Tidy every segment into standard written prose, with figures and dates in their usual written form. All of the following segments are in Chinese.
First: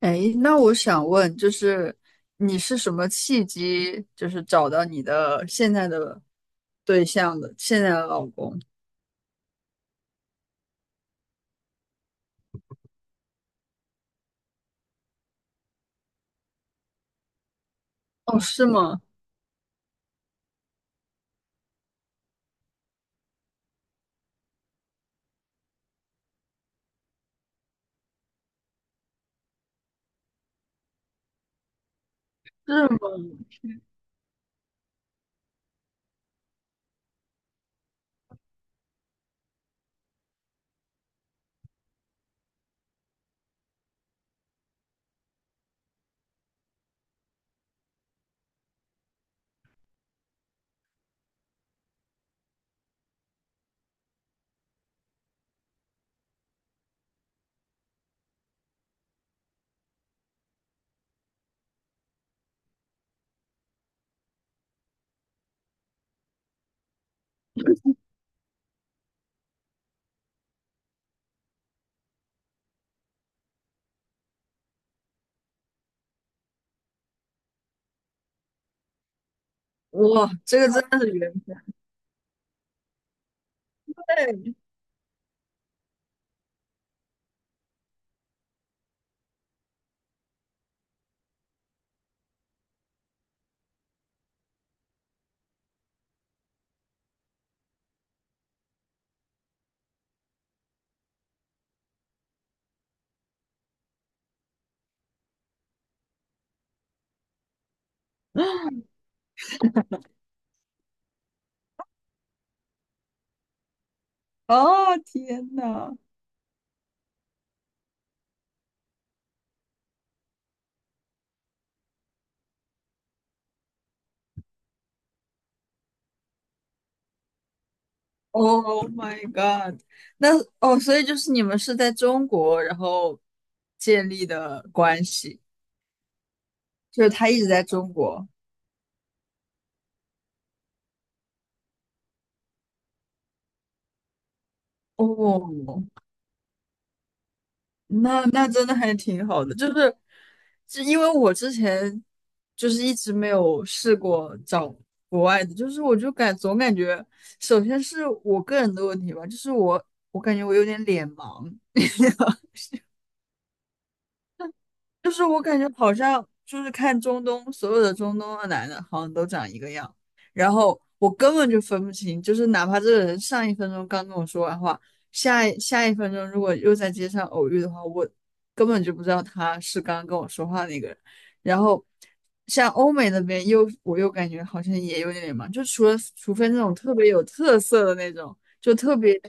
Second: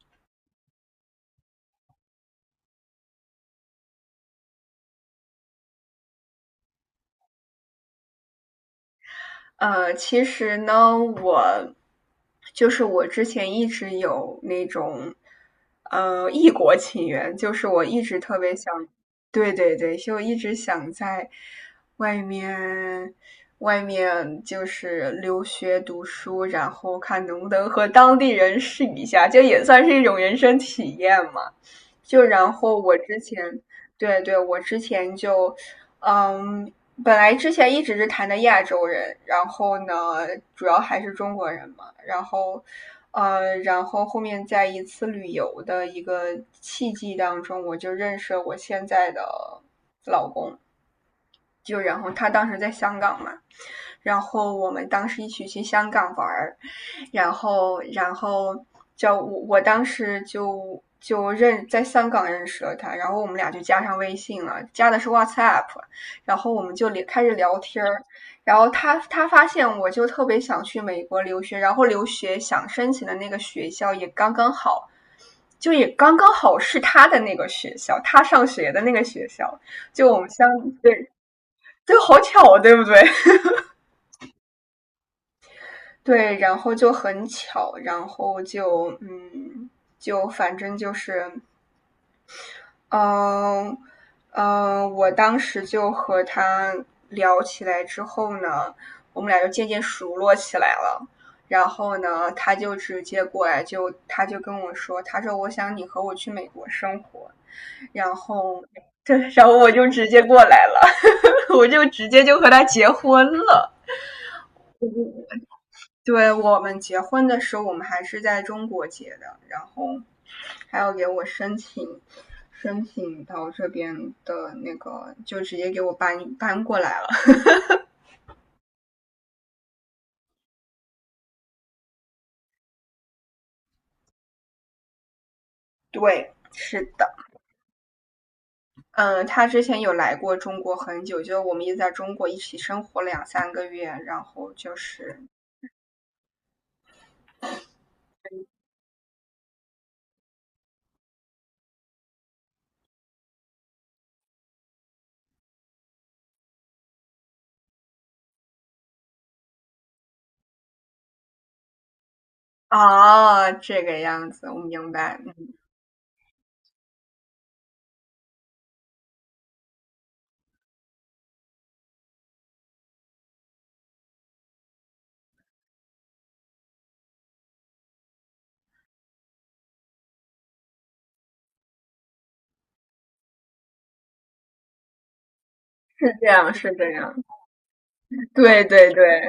哎，那我想问，就是你是什么契机，就是找到你的现在的对象的，现在的老公？其实呢，就是我之前一直有那种异国情缘，就是我一直特哦，别是想。吗？对对对，就一直想在外面外面就是留学读书，然后看能不能和当地人试一下，就也算是一种人生体验嘛。就然是后我之吗？前，对对，我之前就，嗯，本来之前一直是谈的亚洲人，然后呢，主要还是中国人嘛。然后，然后后面在一次旅游的一个契机当中，我就认识了我现在的老公。就然后他当时在香港嘛，然后我们当时一起去香港玩儿。然后叫我我当时就在香港认识了他，然后我们俩就加上微信了，加的是 WhatsApp。然后我们就开始聊天儿。然后他发现我就特别想去美国留学，然后留学想申请的那个学校也刚刚好。就也刚刚好是他的那个学校，他上学的那个学校。就我们哇，相这个真的对，是缘分。对，好巧啊，对不对？对，对，然后就很巧，然后就就反正就是。嗯我当时就和他聊起来之后呢，我们俩就渐渐熟络起来了。然后呢，他就直接过来就，他就跟我说，他说我想你和我去美国生活。然后，对，然后我就直接过来了。我就直接就和他结婚了。哦，天呐 对，我们结婚的时候，我们还是在中国结的，然后还要给我申请，申请到这边的那个，就直接给我搬过来了。o h my God！那哦，所以就是你们是在中国，然后建立的关系，对，是就是的。他一直在中国。嗯，他之前有来过中国很久，就我们也在中国一起生活了两三个月。然后就是哦，那那真的还挺好的，就是，就因为我之前就是一直没有试过找国外的，就是我就感总感觉，首先是我个人的问题吧，就是我感觉我有点脸盲，啊，这个样子，我明就白。是我嗯感觉好像就是看中东，所有的中东的男的好像都长一个样，然后我根本就分不清，就是哪怕这个人上一分钟刚跟我说完话，下一分钟如果又在街上偶遇的话，我根本就不知道他是刚刚跟我说话那个人。然后像欧美那边我又感觉好像也有点忙，就除了是这除非样，那是种这特别样。有特色的那 种，对就对特对别，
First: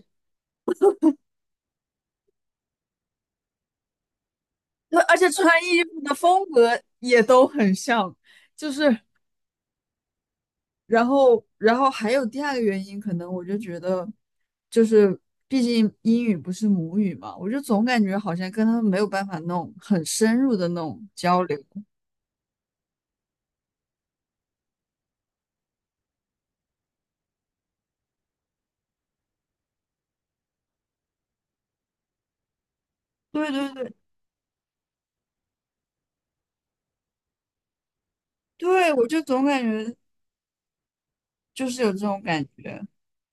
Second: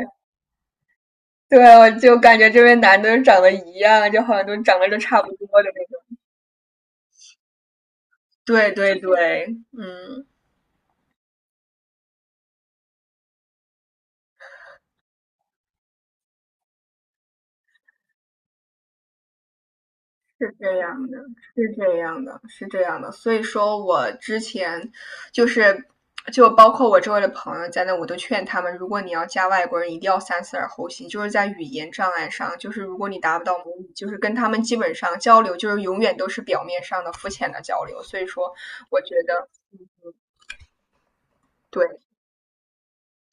对，我就感觉这边男的都长得一样，就好像都长得都而差不且穿多的衣服的风格也都很像，对就对是。对，嗯，然后，然后还有第二个原因，可能我就觉得，就是毕竟英语不是母语嘛，我就总感觉好像跟他们没有办法弄很深是入的这那样种的，交流。是这样的，是这样的。所以说我之前就是，就包括我周围的朋友在那，我都劝他们，如果你要加外国人，一定要三思而后行，就是在语言障碍上，就是如果你达不对到对母语，对就是跟他们基本上交流，就是永远都是表面上的肤浅的交流。所以说，对，我我觉就总得感觉就是对。有这种感觉，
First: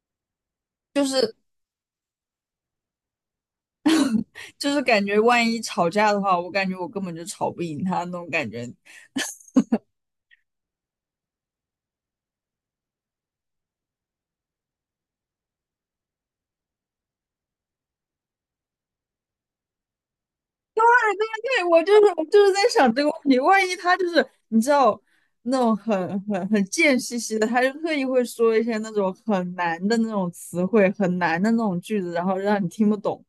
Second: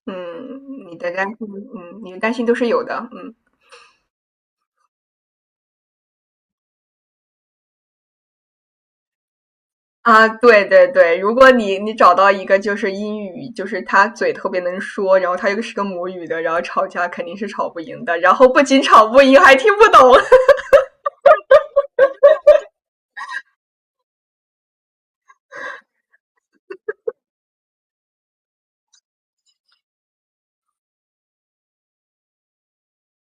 嗯，你的担心，都是有的，嗯。就是感觉万一吵架的话，我感觉我根本就吵不赢他那种感觉。啊，对对对，如果你找到一个就是英语，就是他嘴特别能说，然后他又是个母语的，然后吵架肯定是吵不赢的，然后不仅吵不赢，还听不懂。对，我就是在想这个问题，万一他就是你知道那种很贱兮兮的，他就特意会说一些那种很难的那种词汇，很难的那种句子，然后让你听不懂。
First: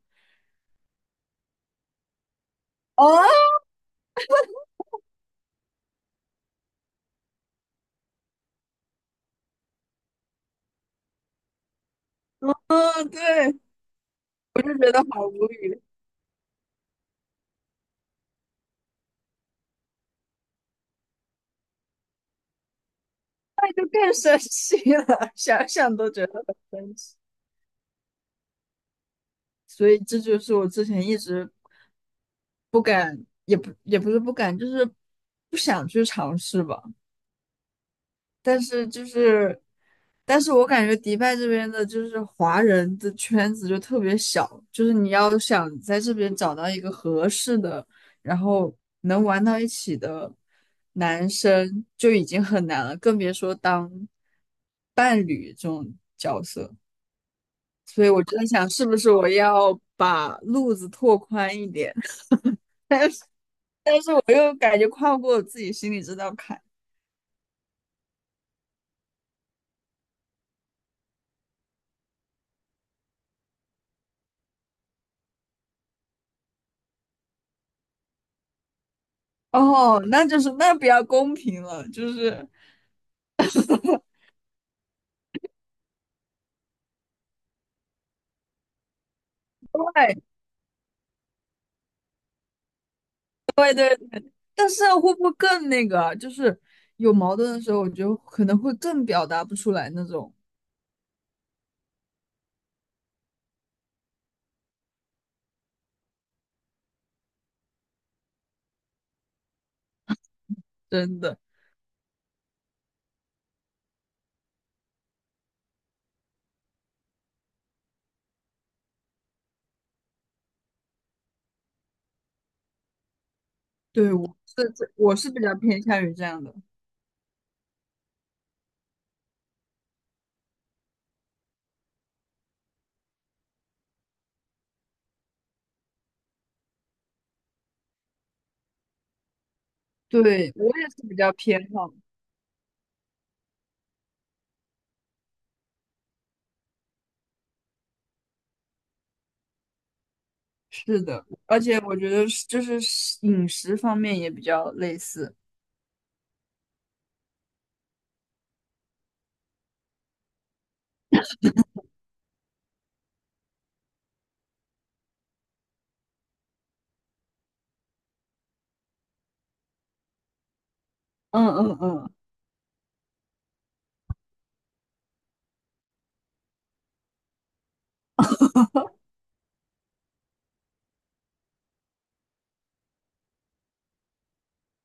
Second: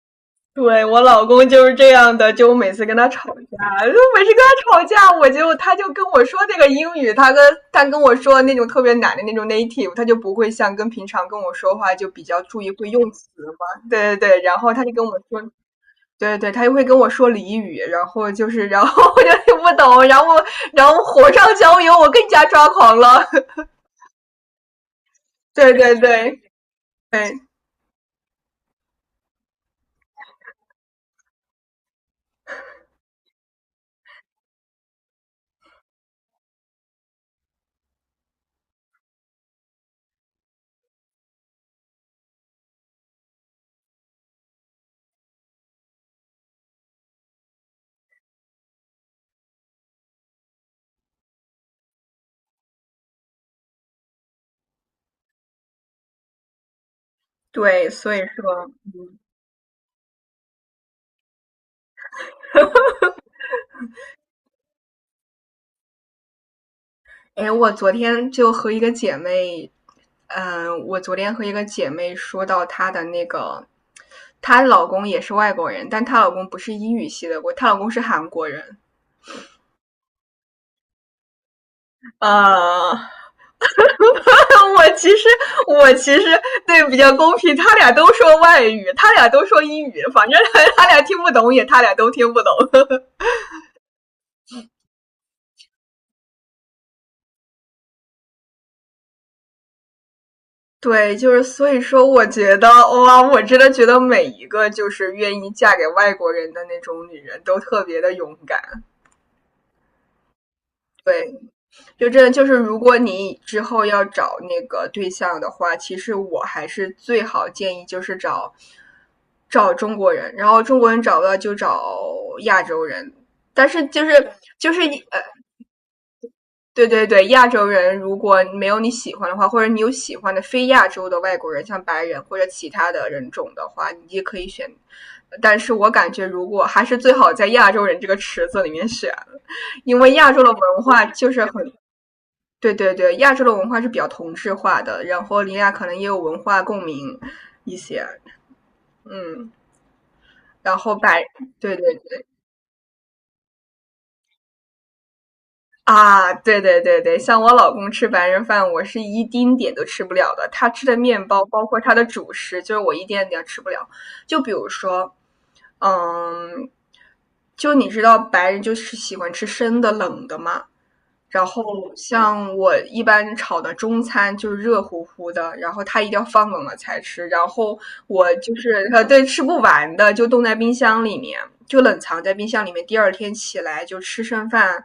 对，我老公就是这样的，就我每次跟哦，他吵架，就每次跟他吵架，他就跟我说那个英语，他跟我说那种特别难的那种 native。他就不会像跟平常跟我说话就比较注意会嗯，用词对，嘛，对对对，然我后就他觉就得跟我好说，无语，对对，他就会跟我说俚语，然后就是，然后 我就听不懂，然后火上浇油，我更加抓狂了。那就更生气了，想对对想都觉对得很生气。对所以这就是我之前一直也不是不敢，就是不想去尝试吧。但是就是，但是我感觉迪拜这边的就是华人的圈子就特别小，就是你要想在这边找到一个合适的，然后能玩到一起的男生就已经很难了，更别说当伴侣这种角色。对，所以所以我就在说。想，是不是我要把路子拓宽一点？我又感觉跨不过我自己心里这道坎。哎，我昨天就和一个姐妹，我昨天和一个姐妹说到她的那个，她老公也是外国人，但她老公不是英语系的，她老公是韩国人。哦，那就是那比较公平了，就是 呃，我其实我其实对，比较公平，他俩都说外语，他俩都说英语，反正他俩都听不懂。但是啊会不会更那个啊？就是有矛盾的时候，我觉得可能会更表达不出来那种。对，就是所以说，我觉得哇，我真的觉得每一个就是愿意嫁给外国人的那种女人都特别的勇敢。真对，的，就真的就是，如果你之后要找那个对象的话，其实我还是最好建议就是找中国人，然后中国人找不到就找亚洲人。但是就对，是我是就是这我呃，是比较偏向于这样的，对对对，亚洲人如果没有你喜欢的话，或者你有喜欢的非亚洲的外国人，像白人或者其他的人种的话，你也可以选。但是我感觉，如果还是最好在亚洲人这个池子里面选，因为亚洲的对我文也化是比就较是偏很。好。对对对，亚洲的文化是比较同质化的，然后林雅可能也有文化共鸣一些，嗯。然后是白，的，而对且对我觉对得是就是饮食方面也比较类似。啊，对对对对，像我老公吃白人饭，我是一丁点都吃不了的，他吃的面包，包括他的主食，就是我一点点吃不了。就比如说，嗯，就你知道白人就是喜欢吃生的、冷的嘛。然嗯嗯后嗯，像我一般炒的中餐就是热乎乎的，然后他一定要放冷了才吃。然后我就是对，吃不完的就冻在冰箱里面，就冷藏在冰箱里面。第二天起来就吃剩饭，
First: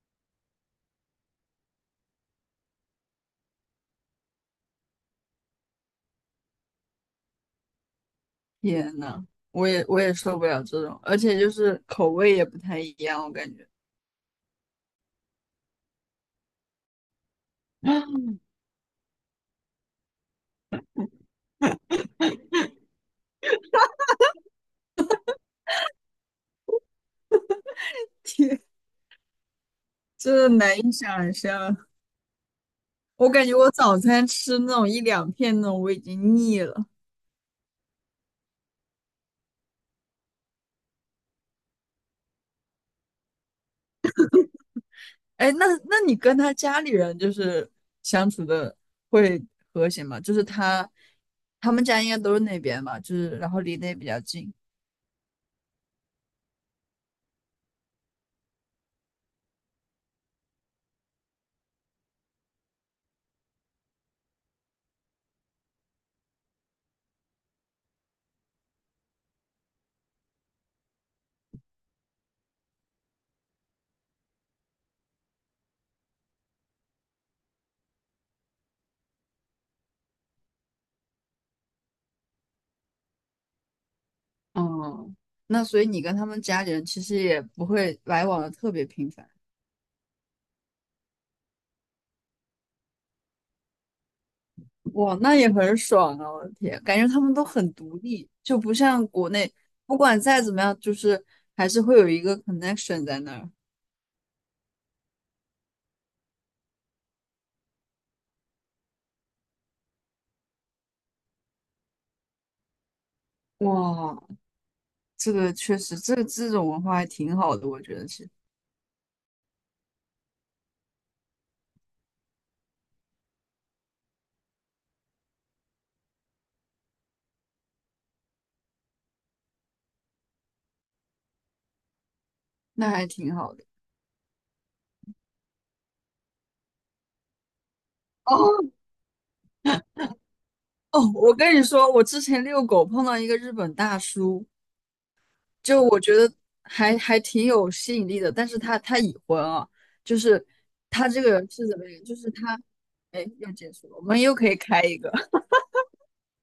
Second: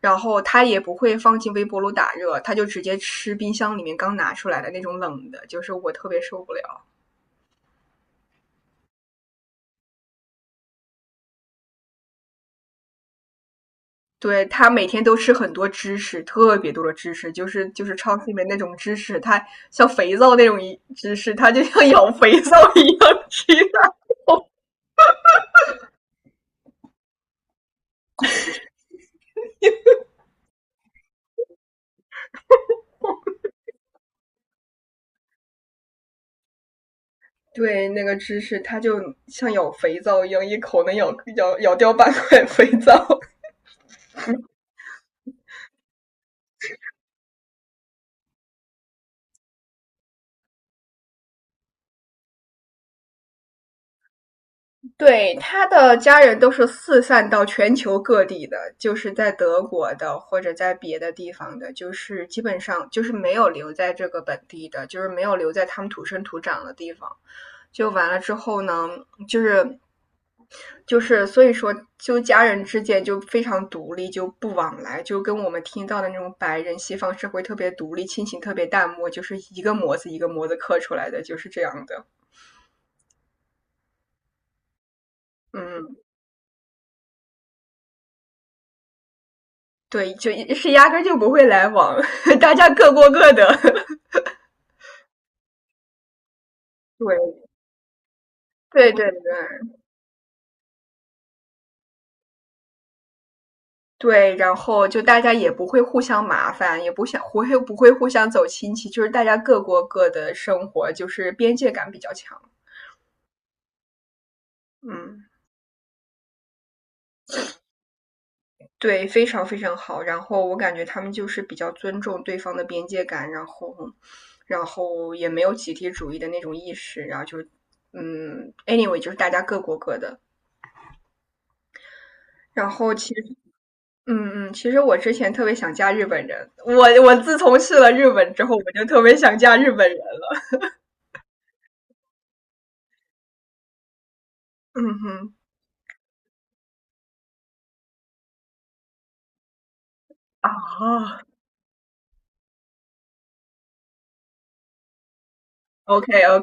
然后他也不会放进微波炉打热，他就直接吃冰箱里面刚拿出来的那种冷的，就是我特别受不了。天呐，我也受不了这种，而且就是口味也不太一样，我感觉对，他每天都吃很多芝士，特别多的芝士，就是超市里面那种芝士，它像肥皂那种一芝士，它就像咬肥皂一样吃的。真的难以想象。我感觉我早餐吃那种一两片那种，我已经腻了。对，那个芝士它就像咬肥皂一样，一口能咬掉半块肥皂。哎，那那你跟他家里人就是相处的会和谐吗？就是他他们家应该都是那边吧，就是然后离得也比较近，对，他的家人都是四散到全球各地的，就是在德国的或者在别的地方的，就是基本上就是没有留在这个本地的，就是没有留在他们土生土长的地方。就完了之后呢，就是就是，所以说，就家人之间就非常独立，就不往来，就跟我们听到的那种白人西方社会特别独立，亲情特别淡漠，就是一个模子一个模子刻出来的，就是这样的。哦。那所以嗯，你跟他们家里人其实也不会来往的特别频繁。对，就是压根就不会来往。大家各过各的。哇，那也很爽啊！我的天，感觉他们对都很独立，就不对像对国内，对不管再怎么样，就是还是会有一个 connection 在那儿。对，然后就大家也不会互相麻烦，也不会互相走亲戚，就是大家各过各的生活，就是边界感比较强，哇，嗯。这个确实，这种文化还挺好的，我觉得是，对，非常非常好。然后我感觉他们就是比较尊重对方的边界感，然后也没有集体主义的那种意识，然后就，嗯，anyway,就是大家各过各的。然那后还其实，挺好的。其实我之前特别想嫁日本人，我自从去了日本之后，我哦，就特别想嫁日本人了。哦，我跟你说，我之前遛狗碰到一个日本大叔，嗯哼，就我觉得还挺有吸引力的，但是他已婚啊，就是他啊这个人是怎么样？就是他，哎，又结束了，我们又可以开一个。，OK OK。